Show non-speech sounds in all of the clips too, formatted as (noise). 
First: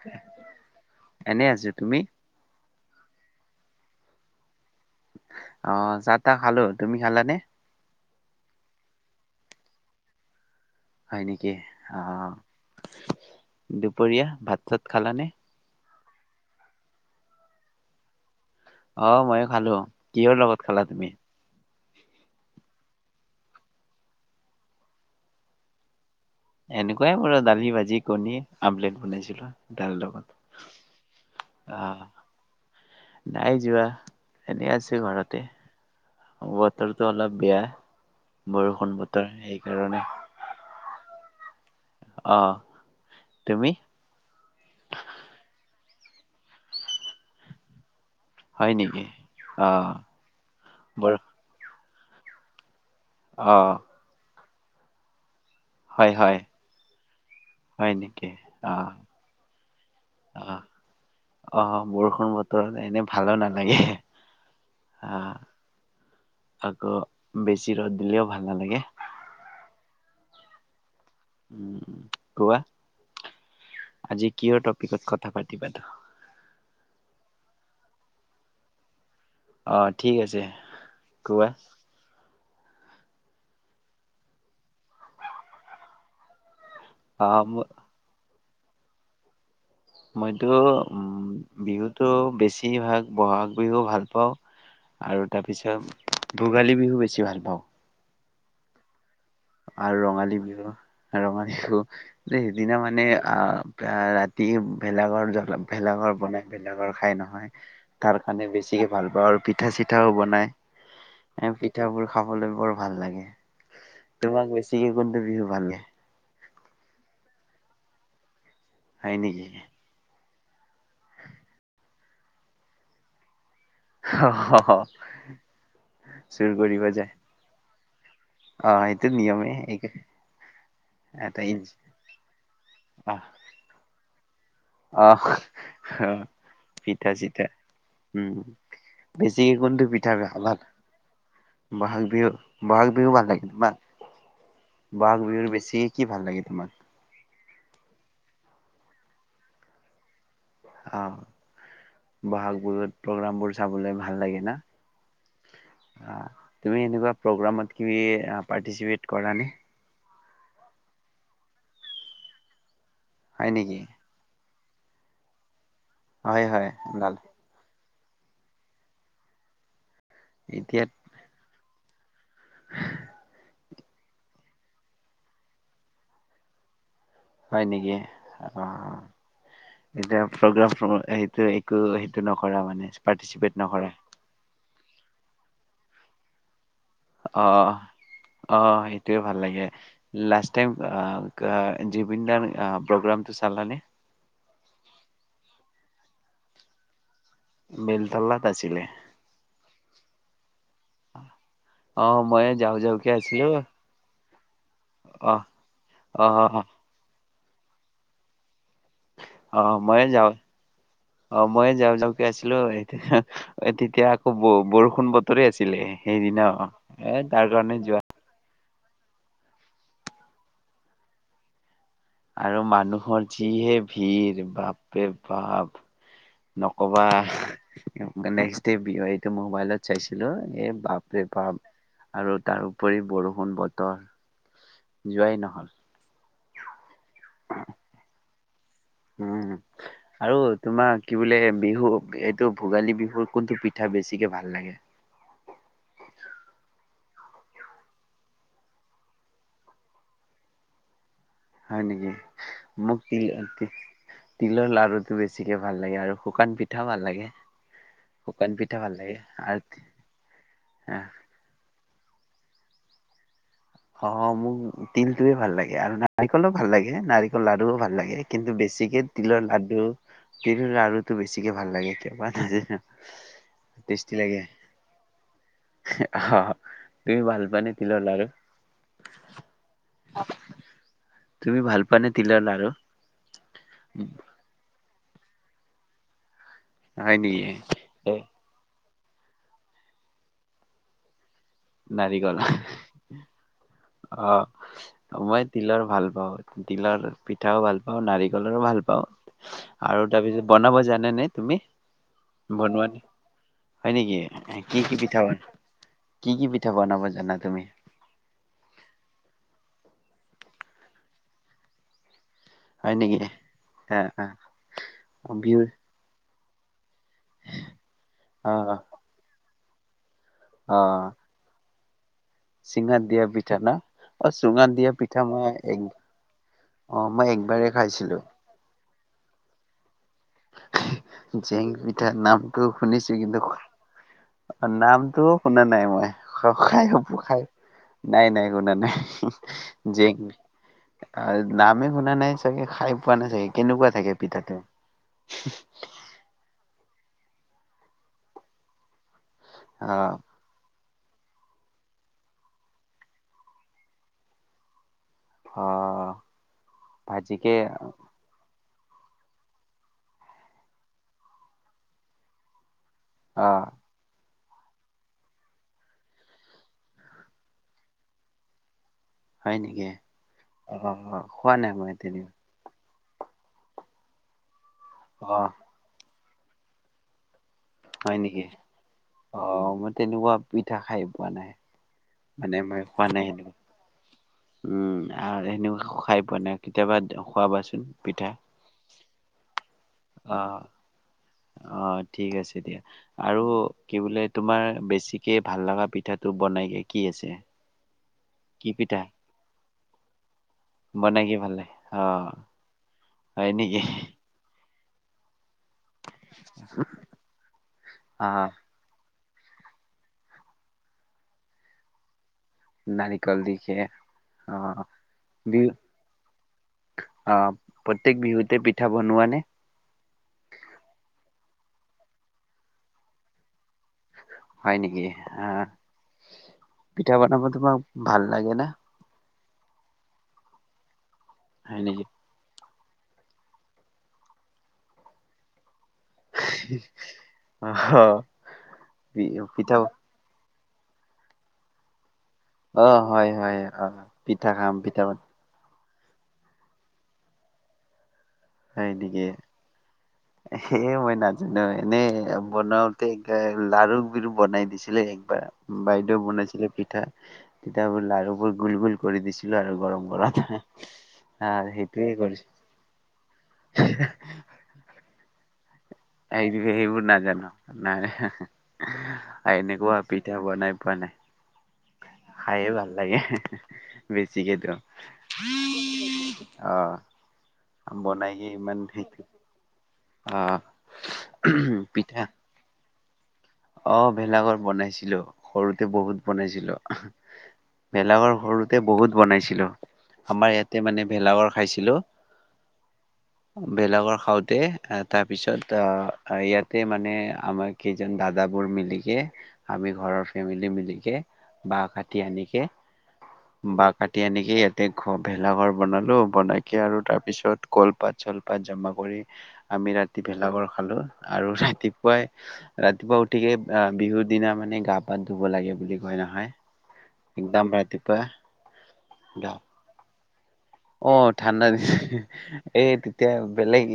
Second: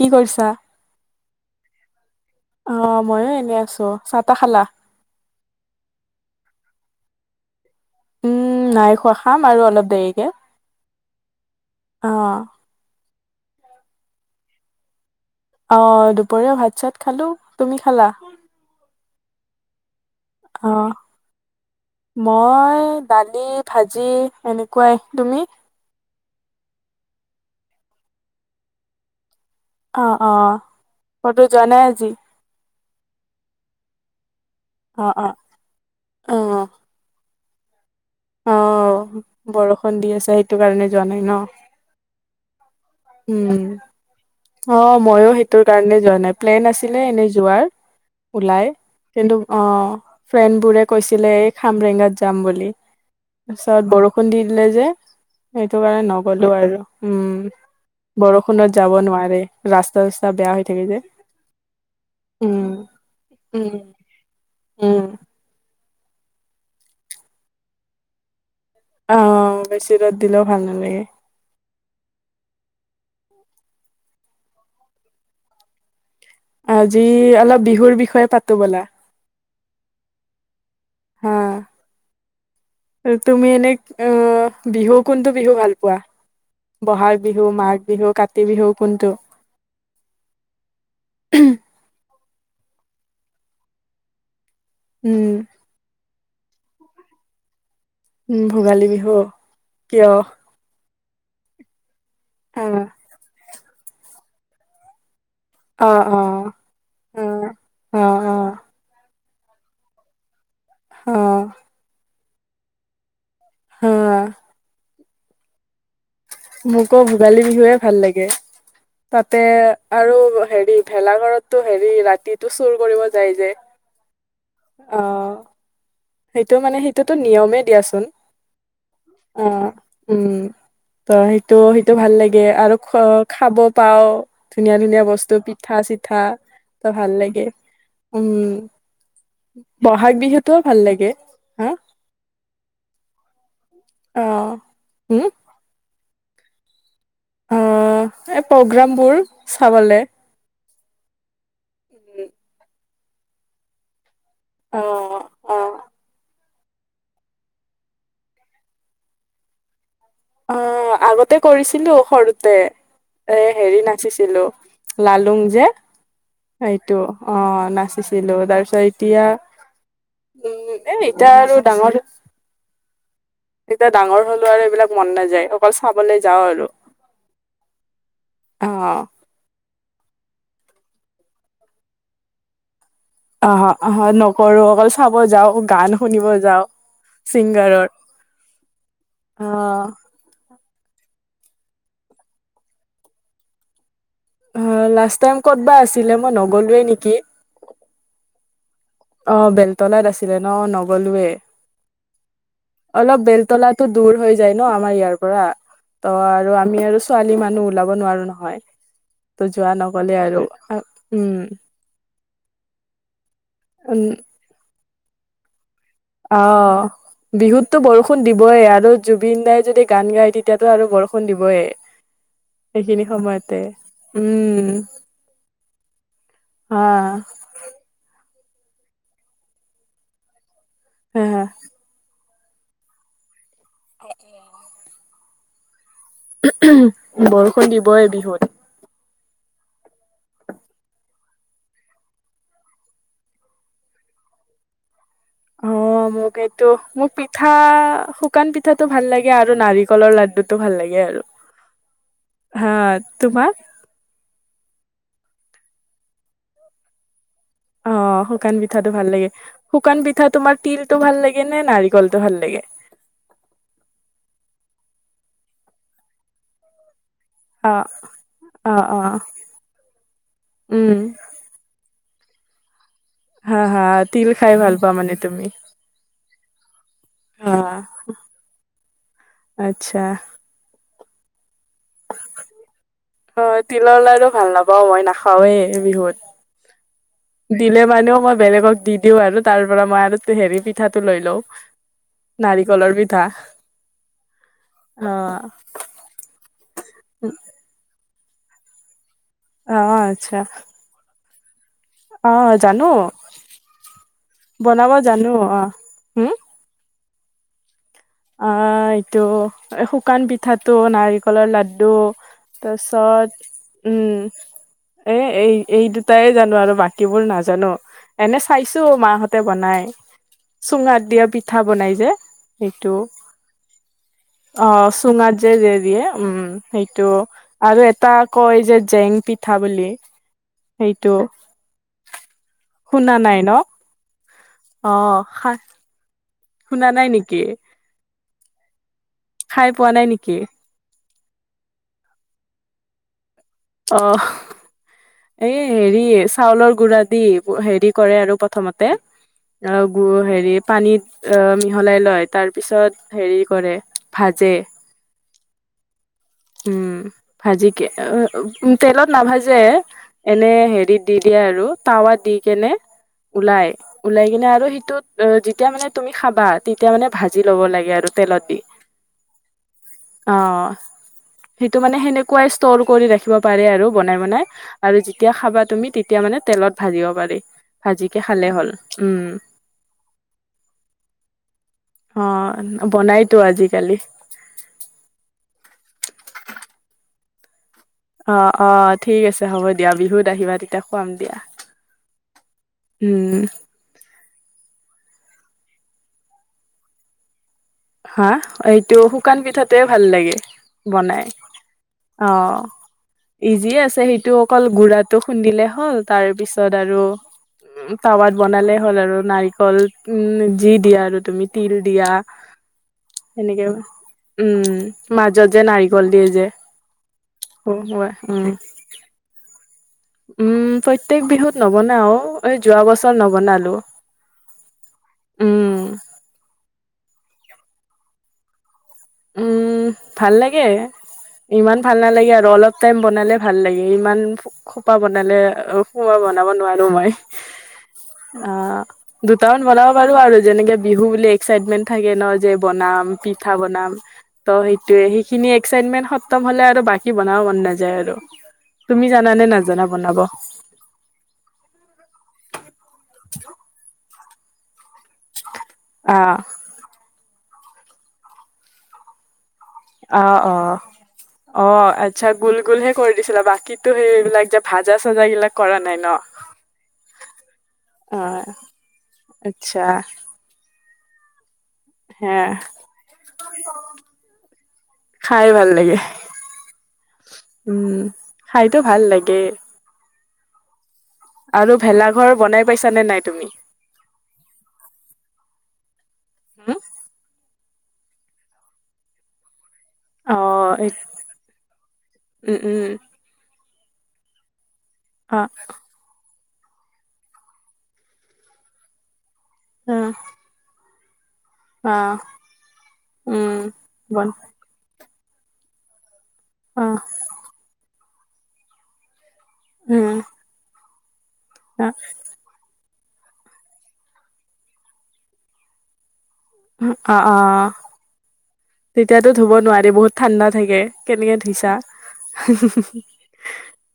কি কৰিছা। এনেই আছো তুমি। অ ময়ো এনে আছো চাহ তাহ খালা। অহ যাহ তাহ খালো তুমি খালানে। উম নাই খোৱা খাম আৰু অলপ দেৰিকে। হয় নেকি অ। দুপৰীয়া ভাত চাত খালানে। অ দুপৰীয়াও ভাত চাত খালো তুমি খালা। অ ময়ো খালো কিহৰ লগত খালা অ', তুমি। মই দালি ভাজি এনেকোৱাই তুমি। এনেকোৱাই মোৰ দালি ভাজি কণী আমলেট বনাইছিলো। দাল অ লগত অ কতো জানাই আহ আজি। নাই যোৱা। এনেই আছে অ', অ', ঘৰতে অ', বতৰটো অলপ। বেয়া। অ বৰষুণ বতৰ বৰষুণ সেইকাৰণে দি আছে সেইটো কাৰণে যোৱা নাই ন। (unintelligible) অহ। উম অ ময়ো সেইটো। কাৰণে যোৱা নাই প্লেন আছিলে এনেই যোৱাৰ। ওলাই হয় নেকি কিন্তু অ ফ্ৰেণ্ড বোৰে বৰ কৈছিলে এই খামৰেগা। যাম বুলি। অ তাৰপিছত বৰষুণ দিন। দিলে যে। সেইটো কাৰণে হয় হয় নগ'লো আৰু উম। হয় নেকি অ বৰষুণত যাব নোৱাৰে ৰাস্তা চাস্তা অ বেয়া হৈ থাকে যে অ বৰষুণ বতৰত উম এনে ভালো উ নালাগে উম। অ আকৌ বেছি ৰ'দ দিলেও ভাল নালাগে। অ বেছি ৰ'দ দিলেও ভাল নালাগে। কোৱা আজি কিয় টপিকত কথা পাতিবা তো। আজি অলপ বিহুৰ বিষয়ে পাতো ব'লা। অহ ঠিক আছে। হা। কোৱা তুমি এনে আহ বিহু কোনটো বিহু ভাল পোৱা। বহাগ অ বিহু, মাঘ বিহু, কাতি। বিহু কোনটো? মইতো উম বিহুটো বেছ। বেছিভাগ বহাগ বিহু ভাল পাওঁ। উম আৰু তাৰপিছত। ভোগালী বিহু বেছি ভাল পাওঁ। উম ভোগালী বিহু অ। আৰু কিয় ৰঙালী বিহু। আৰু আমাৰ ছো। যে সেইদিনা মানে আ। ৰাতি ভেলাগৰ। অ ভেলঘৰ অ অ বনাই ভেলাঘৰ খাই নহয় অ অ তাৰ কাৰণে বেছিকে ভাল পাওঁ আৰু। পিঠা চিঠাও বনায়। এ অ পিঠা পোৰা। খাবলৈ বৰ ভাল লাগে। অ তোমাক বেছি। কোনটো বিহু ভাল লাগে? মোকো ভোগালী বিহুৱে ভাল লাগে। হয় তাতে নেকি আৰু। হেৰি ভেলাঘৰতটো হেৰি ৰাতিটো চুৰ কৰিব যায় যে। হহ হ হ। অ সেইটো মানে সেইটোতো নিয়মে দিয়াচো। অ সেইটো নিয়মে অঁ, উম ত এটা সেইটো সেইটো ভাল লাগে আৰু খ আহ খাব পাওঁ। ধুনীয়া ধুনীয়া আহ বস্তু পিঠা চিঠা ত পিঠা ভাল লাগে চিঠা উম বেছিকে কোনটো পিঠা বহাগ ভাল বিহুতো। বহাগ বিহুত বহাগ বিহু ভাল লাগে। তোমাক অ উম বহাগ বিহুৰ বেছি। কি ভাল লাগে তোমাক। অ এই প্ৰগ্ৰামবোৰ চাবলে। অঁ, বহাগ বিহুত। প্ৰগ্ৰাম বোৰ চাবলৈ ভাল লাগে। অ অ আহ। তুমি সেনেকুৱা প্ৰগেম তুমি আহ পাৰ্টিচিপেত কৰা নে? অ আগতে কৰিছিলো সৰুতে হয় এ হেৰি নেকি নাচিছিলো লালুং যে হয় হয় সেইটো দাল অ না ছিলো তাৰপিছত এতিয়া উম এতিয়া এ এতিয়া আৰু ডাঙৰ এতিয়া ডাঙৰ হলো আৰু এইবিলাক মন নাযায় অকল চাবলৈ যাওঁ আৰু। হয় নেকি? অ এতি প্ৰগ্ৰাম সেইটো একো সেইটো নকৰা মানে। অ পাৰ্টিচিপেট নকৰা অ নকৰো। বল চাব যাওঁ গান শুনিব যাওঁ। অ ছিংগাৰৰ অ সেইটোয়ে ভাল লাগে অ লাষ্ট তেওঁক আ আ জুবিন দাৰ প্ৰগ্ৰামটো চালা নে? অ লাষ্ট টাইম ক'ত বা আছিলে মই নগলোৱে নেকি? বেলতলাত আছিলে। অ বেলতলাত আছিলে ন নগলোয়ে। অ', ময়ে যাওঁ যাওঁকে অলপ আছিলো বেলতলা দূৰ হৈ যায় ন আমাৰ ইয়াৰ অ', পৰা ত আৰু অ', আমি আৰু ছোৱালী মান ওলাব নোৱাৰো নহয়। ত অ যোৱা ময়ে নগলে যাওঁ, আৰু উম অ ময়ে যাওঁ যাওক আছিলো এতিয়া এ উম তেতিয়া আকৌ বৌ বৰষুণ বতৰে আছে। অ কাৰণে বিহুতো যোৱা বৰষুণ দিবই আৰু। জুবিন দাই যদি গান গায় তেতিয়াতো আৰু বৰষুণ দিবয়ে। আৰু মানুহৰ যিহে ভিৰ উম বাপৰে বাপ হা নকবা মানে এইটো মোবাইলত চাইছিলো এই হ বাপৰে বাপ আৰু তাৰোপৰি বৰষুণ বত তৰ যোৱাই নহ'ল। বৰষুণ দিবই বিহুত। উম আৰু তোমাৰ কি বোলে বিহু এইটো ভোগালী বিহুৰ কোনটো পিঠা বেছিকে ভাল লাগে? অ মোক এইটো মোক পিঠা শুকান পিঠাটো ভাল লাগে আৰু নাৰিকলৰ লাডুটো ভাল লাগে আৰু। হয় নেকি? হা মোক তিল তোমাৰ তি তিলৰ লাৰু বেছিকে ভাল লাগে আৰু শুকান পিঠাও ভাল লাগে। অ, শুকান পিঠাটো ভাল লাগে। শুকান পিঠা তোমাৰ তিলটো ভাল লাগে নে নাৰি কলটো ভাল লাগে? অ মোক তিলটোৱে ভাল লাগে আৰু নাৰিকলো ভাল লাগে নাৰিক অ লাৰুও ভাল লাগে। কিন্তু অ অ বেছিকে তিলৰ লাডু তিল উম লাৰুটো বেছিকে ভাল লাগে। তি প আ (unintelligible) হা হা, তিল খাই ভাল পা মানে তুমি? অ তুমি ভাল অ পানে তিলৰ লাৰু? আচ্ছা। তুমি ভাল পোৱানে তিলৰ লাৰু অ তিলৰ লাৰু ভাল নাপাও মই না খাওৱে হয় নেকি বিহুত দিলে এ মানেও মই বেলেগক দি দিওঁ আৰু তাৰ পৰা মই আৰু হেৰি পিঠাটো লৈ লওঁ। নাৰিকল। অ অ মই তিলৰ ভাল পাওঁ। তিলৰ পিঠাও ভাল নাৰিকলৰো ভাল পাওঁ। অ আৰু আচ্ছা তাৰপিছত বনাব জানে নে? তুমি? অ বনোৱা জানো। নে হয় নেকি কি বনাব কি পিঠা জানো। বন অ, হুম? কি কি পিঠা বনাব জানা তুমি অ এইটো শুকান পিঠাটো, নাৰিকলৰ লাড্ডু হয় নেকি তাৰপিছত অ উম এ অ এই বিহু এই দুটাই জানো আৰু বাক বাকীবোৰ নাজানো। এনে অ চাইছো মাহঁতে বনায় অ চুঙাত দিয়া পিঠা বনাই যে টো চুঙাত দিয়া পিঠা ন চুঙাত অ দিয়া পিঠা চুঙাত মই যে দি এক দিয়ে, উম অ সেইটো মই একবাৰেই আৰু এটা খাইছিলো কয় যে জেং পিঠা বুলি সেইটো জেং পিঠাৰ নামটো শুনা শুনিছো, নাই কিন্তু ন অ নামটো খা শুনা নাই মই। খাই শুনা হব নাই খাই নেকি নাই নাই। শুনা নাই। খাই পোৱা নাই নেকি? আৰু নামেই শুনা নাই চাগে খাই পোৱা নাই চাগে। কেনেকুৱা অ থাকে পিঠাটো এ হেৰি চাউলৰ গুৰাত দি হেৰি কৰে আৰু প্ৰথমতে অ আহ গুৰৰ হেৰি পানীত অ মিহলাই লয় তাৰ পিছত হেৰি কৰে ভাজে। অ উম ভাজি কে অ উ তেলত নাভাজে এনে হেৰিত দি দিয়ে আৰু তটাৱাত দি কেনে আহ ওলাই ওলাই কিনে সিটোত যেতিয়া মানে তুমি খাবা তেতিয়া মানে ভাজি ল'ব লাগে আৰু তেলত দি। হয় নেকি? অ খোৱা নাই সেইটো মই মানে তেনেক সেনেকুৱাই ষ্ট ৰু কৰি ৰাখিব পাৰে আৰু বনাই বনাই। আৰু অ যেতিয়া খাবা তুমিয়া তেতিয়া তেতিয়া মানে তেলত ভাজিব পাৰি। হয় ভাজিকে নেকি? খালে হ'ল উম অ মই তেনেকুৱা পিঠা খাই পোৱা নাই অ মানে মই খোৱা নাই বনাইতো সেনেকুৱা আজিকালি উম আৰু সেনেকুৱা খাই পোৱা নাই কেতিয়াবা খুৱাবাচোন। অ অ ঠিক আছে হ'ব দিয়া বিহুত আহিবা আহ তেতিয়া খুৱাম দিয়া। অ ঠিক আছে দিয়া উম, আৰু কি বোলে তোমাৰ বেছিকে ভাল লগা পিঠাটো বনাই কি আছে? হা কি এইটো পিঠা শুকান পিঠাটোৱে ভাল লাগে বনাই কি ভাল লাগে? অ। হয় ইজিয়ে নেকি? আছে সেইটো অকল গুড়াটো খুন্দিলে হ'ল তাৰ পিছত আৰু উ টাবাত অ', বনালে হ'ল আৰু। নাৰিকল উম যি দিয়া আৰু তুমি তিল দিয়া নাৰিকল দি সেনেকে খে উম অ', মাজত যে বিহু নাৰিকল দিয়ে যে। অ উম, প্ৰত্যেক বিহুতে পিঠা বনোৱা নে? উম, প্ৰত্যেক বিহুত নবনাও এই যোৱা বছৰ নবনালো। হয় নেকি আহ? উম, পিঠা বনাব তোমাক ভাল লাগেনে? উম ভাল লাগে। ইমান হয় ভাল নেকি? নালাগে আৰু অলপ টাইম বনালে ভাল লাগে ইমান খোপা বনালে মই বনাব নোৱাৰো মই। অ', অ দুটামান পিঠা বনাব পাৰো আৰু যেনেকে বিহু বুলি এক্সাইটমেণ্ট থাকে ন। যে অ', বনাম হয়, পিঠা হয়, বনাম অ', ত পিঠা খাম, পিঠা সেইটোয়ে বন সেইখিনিয়ে এক্সাইটমেণ্ট সত্তম হ'লে আৰু বাকী বনাব মন নাযায় আৰু। হয় তুমি নেকি? জানানে নাজানা বনাব এই মই নাজানো এনেই বনাওঁতে লাৰু বনাই দিছে- ছিলে একবাৰ অ বাইদেউও বনাইছিলে পিঠা তেতিয়া লাৰু পৰত গুল গুল কৰি দিছো। আৰু গৰম অ গতে অ সেইটোৱেই কৰিচো। ছিল বাকীতো সেইবিলাক ভাজা চজা গ কৰা নাই? ন হ সেইবোৰ নাজানো নাই অ আচ্ছা এনেকুৱা পিঠা বনাই পোৱা নাই। হে খায়ে ভাল লাগে বেছিকেতো খাই ভাল লাগে (unintelligible) আহ উম, বনাই কি ইমান খাইতো ভাল সেইটো লাগে অ। আৰু ভেলা পিঠা ঘৰ বনাই পাইছা নে নাই? তুমি? অ ভেলাঘৰ বনাইছিলো সৰু তে বহুত হুম? বনাইছিলো। ভেলঘৰ সৰুতে বহুত বনাইছিলো। আমাৰ অ', ইয়াতে এই মানে ভেলাঘৰ খাইছিলো। উম, উম, ভেলাঘৰ খাওঁতে অ', তাৰপিছত অ ইয়াতে মানে আমাৰ কেইজন দাদা দাদাবোৰ মিলিকে আমি অ', ঘৰৰ ফেমিলি মিলি বাঁহ কাটি অ', আনিকে উম। বাঁহ কাটি বন আনিকে ইয়াতে অ'! ভেলাঘৰ বনালোঁ। বনাইকে আৰু অ', তাৰপিছত কলপাত কলপাত জমা কৰি আমি উম, ৰাতি ভেলা ঘৰ খালোঁ। আৰু অ', ৰাতিপুৱাই ৰাতিপুৱা উ গতিকে, বিহুৰ দিনা খনে গা পা ধুব লাগে বুলি কয় ন'। অ'! অ'! তেতিয়াতো, গা ধুব নোৱাৰি বহুত ঠাণ্ডা থাকে। অ'! কেনেকে ঠাণ্ডা ধুইছা? দি এই, তেতিয়া বেলেগ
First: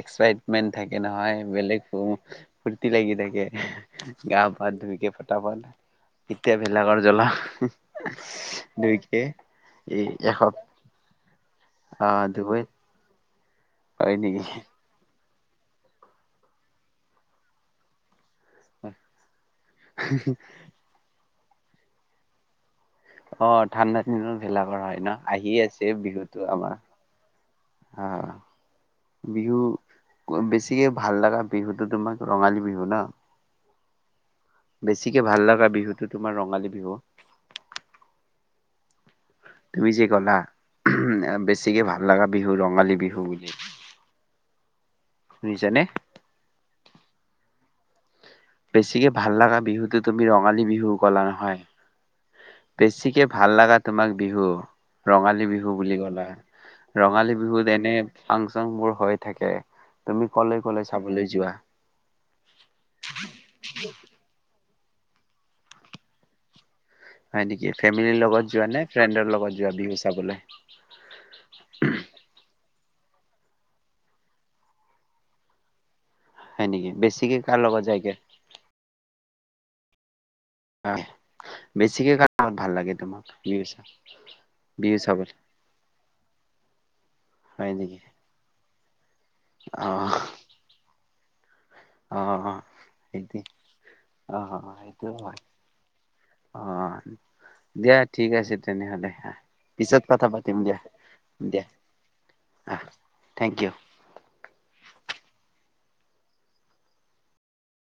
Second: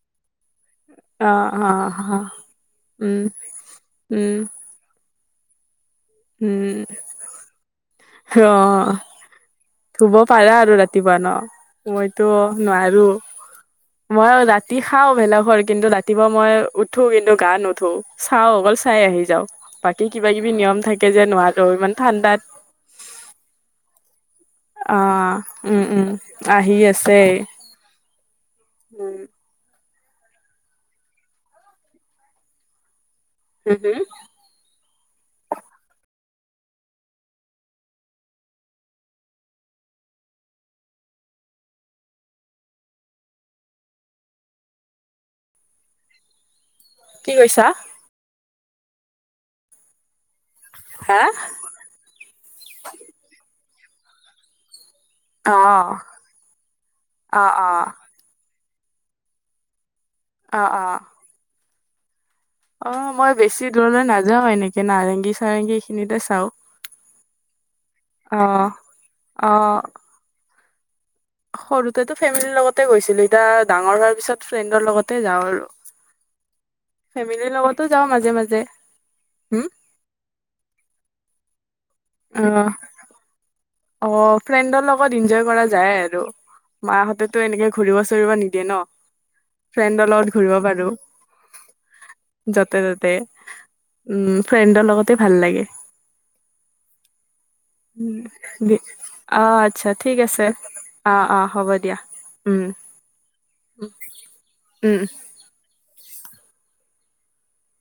এক্সাট মেন থাকে নহয়। অ', বেলেগ অ', অ', ফূৰ্তি লাগি উম, থাকে। উম, গা পা ধুইকে তাৰপা এতিয়া উম, বিলাকৰ জ্বলা, অ'। দুইকে এই ধুব এশ পাৰা আৰু ৰাতিপুৱা ন'? মইতো নোৱাৰোঁ। হয় মই নেকি ৰাতি খাওঁ ভেলা হয়। কিন্তু, ৰাতিপুৱা মই উঠো, কিন্তু গা নোধো। চাও অকল চাই আহি যাওঁ। বাকী কিবা কিবি নিয়ম থাকে। যে নোৱাৰোঁ ইমান ঠাণ্ডাত। অ'! ঠাণ্ডা দিনত ভেলা ঘৰ অ হয় ন'। আহি উম আছে উম বিহুতো আমাৰ। আহি আছে অ'! উম বিহু বেছিকে ভাল লগা বিহুটো তোমাক ৰঙালী বিহু ন'? হু! হু! বেছিকে ভাল লগা বিহুটো তোমাৰ ৰঙালী বিহু। তুমি যে ক'লা, বেছিকে ভাল লগা বিহু ৰঙালী বিহু বুলি। শুনিছানে? কি কৈছা? বেছিকে ভাল লগা বিহুতোত তুমি ৰঙালী বিহু হা ক'লা নহয়। বেছিকে ভাল লগা তোমাক বিহু ৰঙালী অ বিহু বুলি ক'লা। ৰঙালী অ বিহুত অ এনে ফাং যোনবোৰ হৈ থাকে। তুমি ক'লে অ অ ক'লে চাবলৈ যোৱা? অ'! মই বেছি দূৰলৈ নাযাওঁ এনে তে নাৰেংগী চাৰেংগী এইখিনিতে চাওঁ। হয় নেকি। ফ্ৰেমেলি অ লগত যোৱা নে ফ্ৰেণ্ডৰ অ লগত যোৱা বিহু চাবলৈ? সৰুতেতো ফ্ৰেমেলি লগত- তে গৈছিলো। এতিয়া ডাঙৰ হোৱাৰ পিছত ফ্ৰেণ্ডৰ লগতে যাওঁ আৰু। হয় নেকি? বেছিকে ফ্ৰেমেলিৰ কাৰ লগত লগতো যাওঁ যায়গে? মাজে, মাজে। হম। অহ বেছিকৈ কাৰ লগত ভাল লাগে তোমাৰ? অঁ ফ্ৰেণ্ডৰ লগত ইনজয় কৰা যায় আৰু। মা হতেতো হয় এনেকৈ নেকি? ঘূৰিব- চুৰিব নিদিয়ে। ন। ফ্ৰেণ্ডৰ লগত ঘূৰিব পাৰো। অঁ অঁ য'তে ত'তে। সেইটোয়ে, উম, অঁ ফ্ৰেণ্ডৰ সেইটো লগতে ভাল হয়। লাগে। আঁহ দিয়া ঠিক আছে। তেনেহ'লে অঁ আচ্ছা পিছত ঠিক কথা আছে। পাতিম দিয়া অঁ অঁ হ'ব দিয়া। আহ থেংক ইউ